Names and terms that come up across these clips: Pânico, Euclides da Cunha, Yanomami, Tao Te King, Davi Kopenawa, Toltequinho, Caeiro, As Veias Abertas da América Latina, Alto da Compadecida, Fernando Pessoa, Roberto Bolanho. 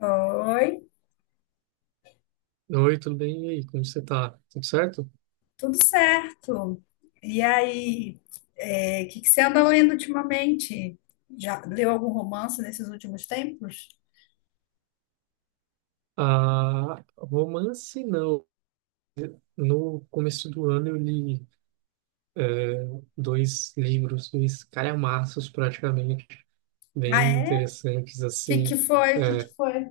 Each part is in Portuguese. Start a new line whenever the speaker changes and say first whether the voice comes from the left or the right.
left: Oi,
right: Oi, tudo bem? E aí, como você tá? Tudo certo?
left: tudo certo. E aí, o que que você anda lendo ultimamente? Já leu algum romance nesses últimos tempos?
right: Ah, romance não. No começo do ano eu li eh, dois livros, dois calhamaços praticamente,
left: Ah,
right: bem
left: é? O
right: interessantes
left: que que
right: assim.
left: foi? O que que foi?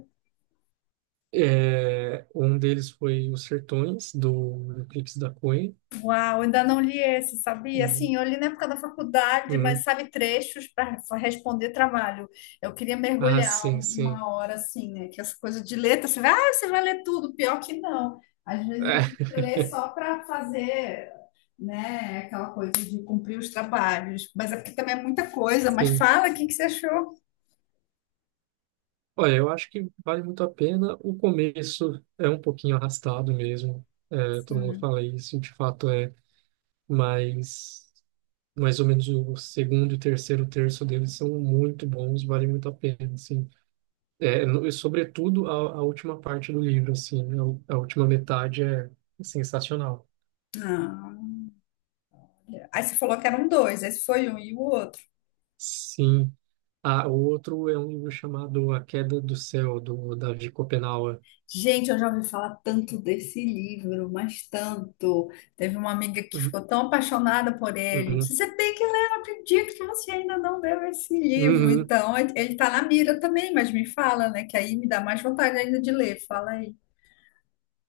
right: Um deles foi Os Sertões, do Euclides da Cunha.
left: Uau, ainda não li esse, sabia?
right: Eh,
left: Assim, eu li na época da faculdade, mas
right: uhum.
left: sabe, trechos para responder trabalho. Eu queria
right: Ah,
left: mergulhar
right: sim, sim.
left: uma hora assim, né? Que essa coisa de letra, você vai ler tudo, pior que não. Às vezes a gente lê só para fazer, né, aquela coisa de cumprir os trabalhos, mas é porque também é muita coisa. Mas
right: Sim.
left: fala, o que que você achou?
right: Olha, eu acho que vale muito a pena. O começo é um pouquinho arrastado mesmo. É, todo mundo fala isso, de fato é, mas mais ou menos o segundo e terceiro terço deles são muito bons, vale muito a pena, assim. É, e sobretudo a última parte do livro, assim, a última metade é sensacional.
left: Ah, aí você falou que eram dois, esse foi um e o outro.
right: Sim. Ah, o outro é um livro chamado A Queda do Céu, do Davi Kopenawa.
left: Gente, eu já ouvi falar tanto desse livro, mas tanto. Teve uma amiga que ficou tão apaixonada por ele.
right: Uhum.
left: Disse, você tem que ler, não acredito que você ainda não leu esse livro.
right: Uhum.
left: Então, ele tá na mira também, mas me fala, né? Que aí me dá mais vontade ainda de ler. Fala aí.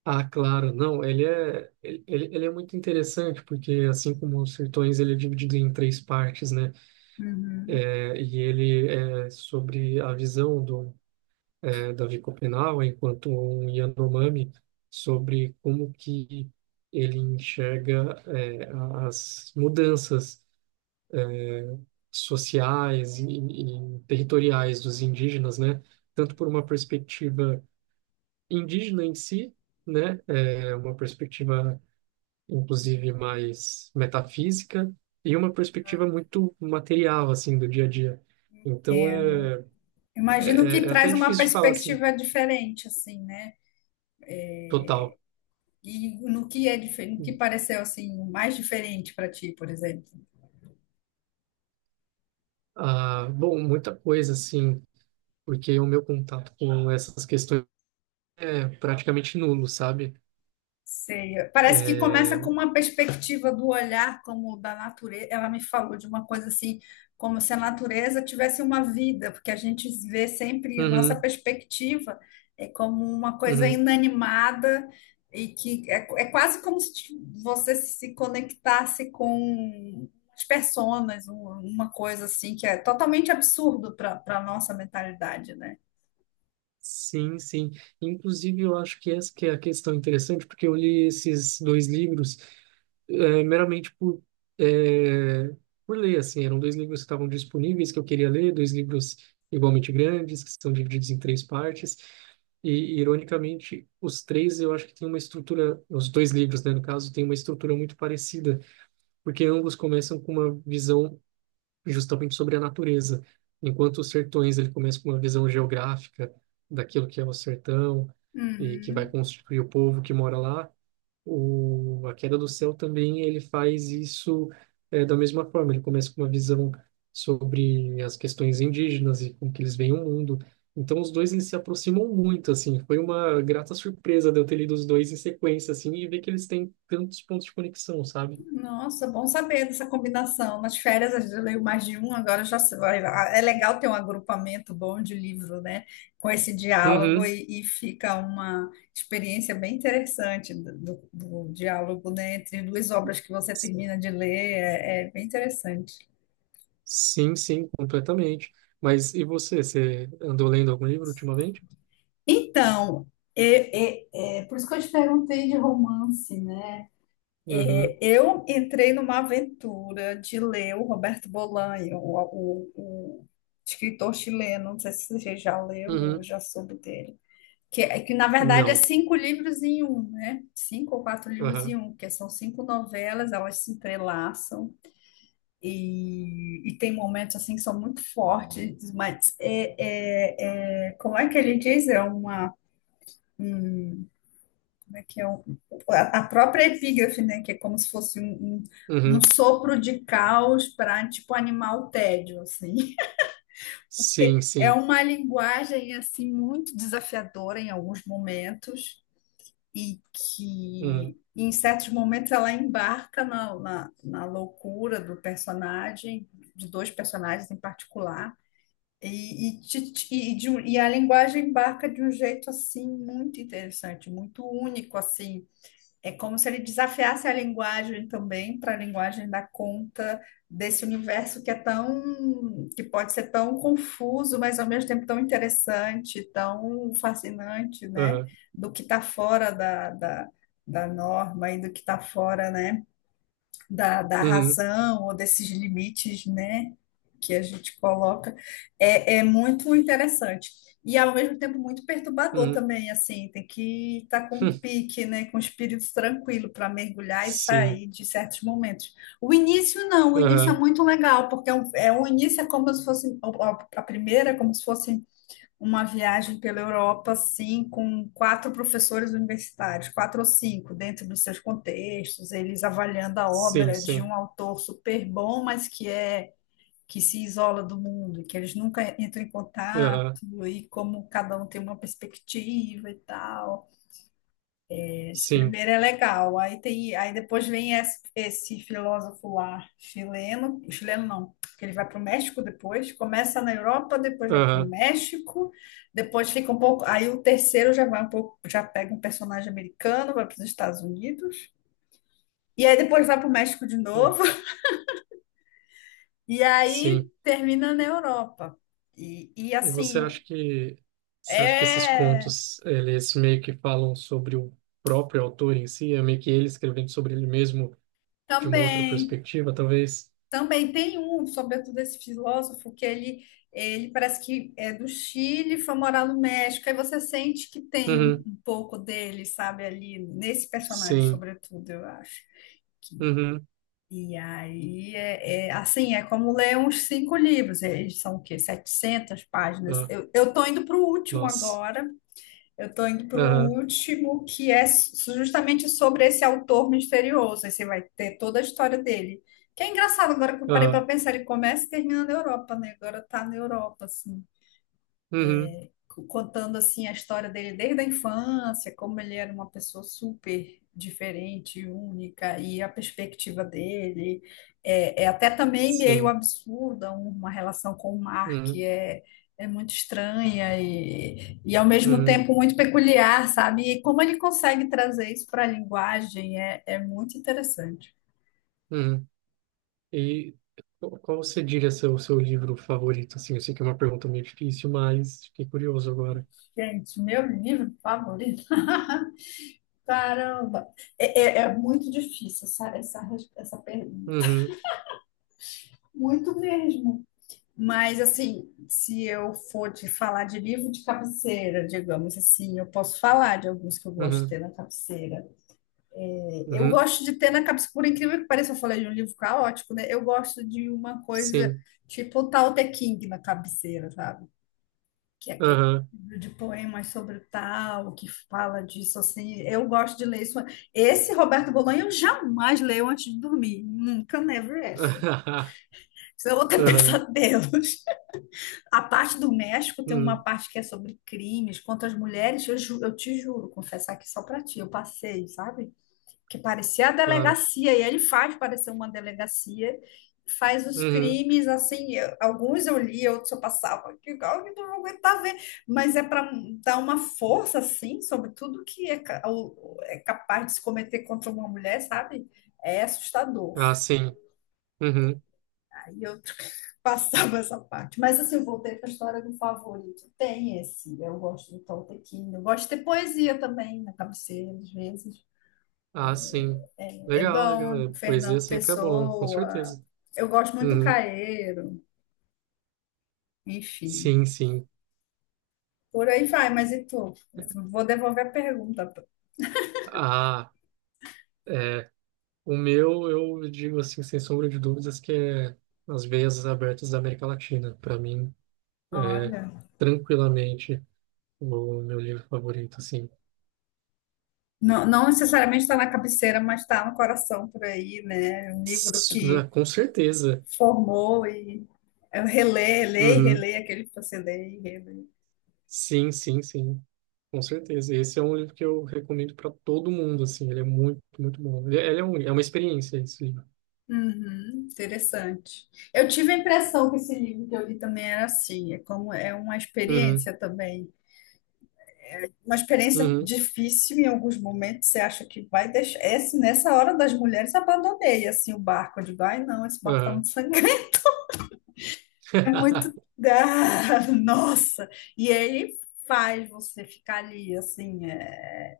right: Ah, claro, não, ele é muito interessante, porque assim como os Sertões, ele é dividido em três partes, né?
left: Uhum.
right: É, e ele é sobre a visão do Davi Copenau, enquanto um Yanomami, sobre como que ele enxerga as mudanças sociais e territoriais dos indígenas, né? Tanto por uma perspectiva indígena em si, né? É, uma perspectiva inclusive mais metafísica, e uma perspectiva muito material, assim, do dia a dia. Então,
left: Imagino que
right: até
left: traz uma
right: difícil de falar, assim,
left: perspectiva diferente, assim, né?
right: total.
left: E no que é diferente, no que pareceu assim mais diferente para ti, por exemplo.
right: Ah, bom, muita coisa, assim, porque o meu contato com essas questões é praticamente nulo, sabe?
left: Sei. Parece que começa com
right: É,
left: uma perspectiva do olhar como da natureza. Ela me falou de uma coisa assim, como se a natureza tivesse uma vida, porque a gente vê sempre a nossa
right: uhum,
left: perspectiva é como uma coisa
right: uhum.
left: inanimada e que é quase como se você se conectasse com as personas, uma coisa assim que é totalmente absurdo para nossa mentalidade, né?
right: Sim, sim. Inclusive, eu acho que essa que é a questão interessante, porque eu li esses dois livros meramente é, por ler, assim, eram dois livros que estavam disponíveis que eu queria ler, dois livros igualmente grandes, que são divididos em três partes, e, ironicamente, os três eu acho que têm uma estrutura, os dois livros, né, no caso, têm uma estrutura muito parecida, porque ambos começam com uma visão justamente sobre a natureza, enquanto os Sertões, ele começa com uma visão geográfica daquilo que é o sertão, e que vai
left: Uhum.
right: constituir o povo que mora lá, a Queda do Céu também ele faz isso, da mesma forma. Ele começa com uma visão sobre as questões indígenas e como que eles veem o mundo. Então os dois eles se aproximam muito assim. Foi uma grata surpresa de eu ter lido os dois em sequência assim e ver que eles têm tantos pontos de conexão, sabe?
left: Nossa, bom saber dessa combinação. Nas férias a gente leu mais de um, agora já se vai. É legal ter um agrupamento bom de livro, né? Com esse diálogo
right: Uhum.
left: e fica uma experiência bem interessante do diálogo, né? Entre duas obras que você
right: S-
left: termina de ler, é bem interessante.
right: Sim, sim, completamente. Mas e você? Você andou lendo algum livro ultimamente?
left: Então, é, é- é por isso que eu te perguntei de romance, né? É,
right: Uhum.
left: eu entrei numa aventura de ler o Roberto Bolanho, o escritor chileno. Não sei se você já leu ou
right: Uhum.
left: já soube dele. Que, que na verdade é
right: Não.
left: cinco livros em um, né? Cinco ou quatro livros em
right: Aham.
left: um, que são cinco novelas, elas se entrelaçam e tem momentos assim que são muito fortes, mas como é que ele diz? É uma Como é que é a própria epígrafe, né, que é como se fosse um
right: Uhum.
left: sopro de caos para tipo animar o tédio, assim. Porque
right: Sim,
left: é
right: sim.
left: uma linguagem assim muito desafiadora em alguns momentos e
right: Uhum.
left: que em certos momentos ela embarca na loucura do personagem, de dois personagens em particular. E a linguagem embarca de um jeito assim muito interessante, muito único assim, é como se ele desafiasse a linguagem também, para a linguagem dar conta desse universo que é tão, que pode ser tão confuso, mas ao mesmo tempo tão interessante, tão fascinante, né?
right: Aham.
left: Do que está fora da, da norma e do que está fora, né? Da
right: Uhum.
left: razão ou desses limites, né, que a gente coloca, é muito interessante. E ao mesmo tempo muito perturbador
right: Uhum.
left: também, assim, tem que estar com um
right: Hum,
left: pique, né, com o espírito tranquilo para mergulhar e
right: sim,
left: sair de certos momentos. O início não, o início é
right: aham,
left: muito legal, porque é o início é como se fosse a primeira, é como se fosse uma viagem pela Europa, assim, com quatro professores universitários, quatro ou cinco, dentro dos seus contextos, eles avaliando a
right: sim,
left: obra de
right: sim,
left: um autor super bom, mas que é que se isola do mundo, que eles nunca entram em
right: aham,
left: contato, e como cada um tem uma perspectiva e tal. Esse
right: sim,
left: primeiro é legal. Aí tem, aí depois vem esse filósofo lá, chileno, chileno não, que ele vai para o México depois, começa na Europa, depois vai para o
right: aham,
left: México, depois fica um pouco, aí o terceiro já vai um pouco, já pega um personagem americano, vai para os Estados Unidos, e aí depois vai para o México de novo, e aí
right: sim.
left: termina na Europa. E
right: E você acha
left: assim,
right: que você acha que esses
left: é
right: contos eles meio que falam sobre o próprio autor em si, é meio que ele escrevendo sobre ele mesmo de uma outra
left: também.
right: perspectiva, talvez?
left: Também tem um, sobretudo esse filósofo, que ele parece que é do Chile, e foi morar no México, aí você sente que tem um,
right: Uhum,
left: um pouco dele, sabe, ali, nesse personagem,
right: sim,
left: sobretudo, eu acho. que-
right: uhum,
left: E aí, assim, é como ler uns cinco livros, eles são o quê? 700 páginas.
right: ah,
left: Eu tô indo para o último
right: nossa,
left: agora, eu estou indo para o
right: aham,
left: último, que é justamente sobre esse autor misterioso. Aí você vai ter toda a história dele. Que é engraçado agora que eu parei para
right: aham,
left: pensar, ele começa e termina na Europa, né? Agora tá na Europa, assim
right: uhum,
left: contando assim a história dele desde a infância, como ele era uma pessoa super diferente, única, e a perspectiva dele é até também meio
right: sim,
left: absurda, uma relação com o Mark, que
right: uhum,
left: é, é muito estranha e ao mesmo
right: uhum,
left: tempo muito peculiar, sabe? E como ele consegue trazer isso para a linguagem é muito interessante.
right: uhum. E qual você diria ser o seu livro favorito? Assim, eu sei que é uma pergunta meio difícil, mas fiquei curioso agora.
left: Gente, meu livro favorito. Caramba, é muito difícil essa pergunta.
right: Uhum,
left: Muito mesmo. Mas, assim, se eu for te falar de livro de cabeceira, digamos assim, eu posso falar de alguns que eu gosto de
right: uhum,
left: ter na cabeceira. Eu
right: uhum,
left: gosto de ter na cabeceira, por incrível que pareça, eu falei de um livro caótico, né? Eu gosto de uma coisa
right: sim.
left: tipo o Tao Te King na cabeceira, sabe? Que é aquele
right: Aham,
left: livro de poemas sobre o Tao, que fala disso, assim. Eu gosto de ler isso. Esse Roberto Bolonha eu jamais leio antes de dormir. Nunca, never ever. Senão eu vou ter
right: aham,
left: pesadelos. A parte do México tem uma
right: uhum,
left: parte que é sobre crimes contra as mulheres. Eu te juro, confessar aqui só pra ti, eu passei, sabe? Que parecia a
right: claro.
left: delegacia, e ele faz parecer uma delegacia, faz os
right: Uhum,
left: crimes assim. Alguns eu li, outros eu passava, que igual que não vou aguentar ver. Mas é para dar uma força, assim, sobre tudo que é capaz de se cometer contra uma mulher, sabe? É assustador.
right: ah, sim. Uhum,
left: Aí eu passava essa parte. Mas assim, eu voltei para a história do favorito. Tem esse, eu gosto do Toltequinho. Eu gosto de ter poesia também na cabeceira, às vezes.
right: ah, sim.
left: É
right: Legal, legal.
left: bom,
right: Poesia
left: Fernando
right: sempre é bom, com
left: Pessoa.
right: certeza.
left: Eu gosto muito do
right: Uhum,
left: Caeiro, enfim.
right: sim, sim.
left: Por aí vai, mas e tu? Vou devolver a pergunta.
right: Ah, é. O meu, eu digo assim, sem sombra de dúvidas, que é As Veias Abertas da América Latina. Para mim, é
left: Olha,
right: tranquilamente o meu livro favorito, assim.
left: não, não necessariamente está na cabeceira, mas está no coração por aí, né? Um livro que
right: Com certeza.
left: formou e eu releio, leio, e
right: Uhum.
left: releio aquele que você lê e relê.
right: Sim, sim, sim. Com certeza. Esse é um livro que eu recomendo para todo mundo, assim. Ele é muito, muito bom. É uma experiência, esse livro.
left: Uhum, interessante. Eu tive a impressão que esse livro que eu li também era assim, é como é uma
right: Uhum.
left: experiência também, uma experiência
right: Uhum.
left: difícil em alguns momentos. Você acha que vai deixar? Esse, nessa hora das mulheres abandonei assim o barco, eu digo, ai não, esse barco tá
right: Aham.
left: muito sangrento, é muito, ah, nossa. E ele faz você ficar ali assim.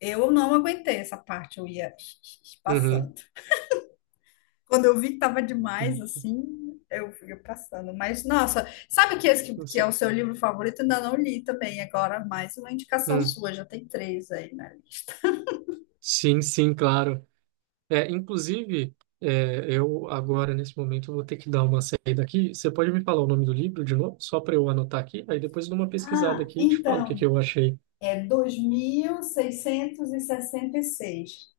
left: Eu não aguentei essa parte, eu ia
right: Uhum.
left: passando. Quando eu vi que tava demais,
right: Uhum.
left: assim, eu fui passando. Mas, nossa, sabe que esse que,
right: Não
left: que é o
right: sei.
left: seu livro favorito? Ainda não li também. Agora, mais uma indicação
right: Hum.
left: sua, já tem três aí na lista.
right: Sim, sim, claro. Inclusive, eu agora, nesse momento, vou ter que dar uma saída aqui. Você pode me falar o nome do livro de novo, só para eu anotar aqui? Aí depois eu dou uma pesquisada
left: Ah,
right: aqui e te falo o que que
left: então,
right: eu achei.
left: é dois mil seiscentos e sessenta e seis.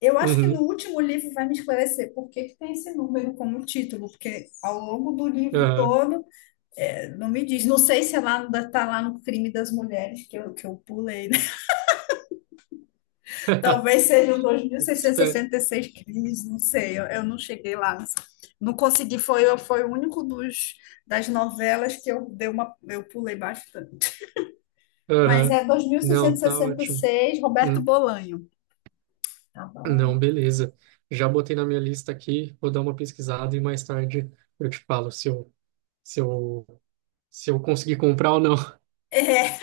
left: Eu acho que no
right: Uhum,
left: último livro vai me esclarecer por que que tem esse número como título, porque ao longo do livro
right: aham.
left: todo, não me diz. Não sei se é lá, está lá no Crime das Mulheres, que eu pulei. Talvez sejam
right: Espera.
left: 2.666 crimes, não sei, eu não cheguei lá. Não consegui, foi o único dos, das novelas que eu dei uma, eu pulei bastante. Mas
right: Aham.
left: é
right: Não, tá ótimo.
left: 2.666, Roberto
right: Hum,
left: Bolanho. Tá
right: Não,
left: bom.
right: beleza. Já botei na minha lista aqui, vou dar uma pesquisada e mais tarde eu te falo se eu, se eu conseguir comprar ou não.
left: É,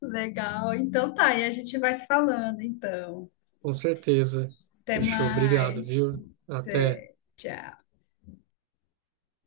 left: legal. Então tá, e a gente vai se falando, então.
right: Com certeza.
left: Até
right: Fechou, obrigado,
left: mais.
right: viu? Até.
left: Até, tchau.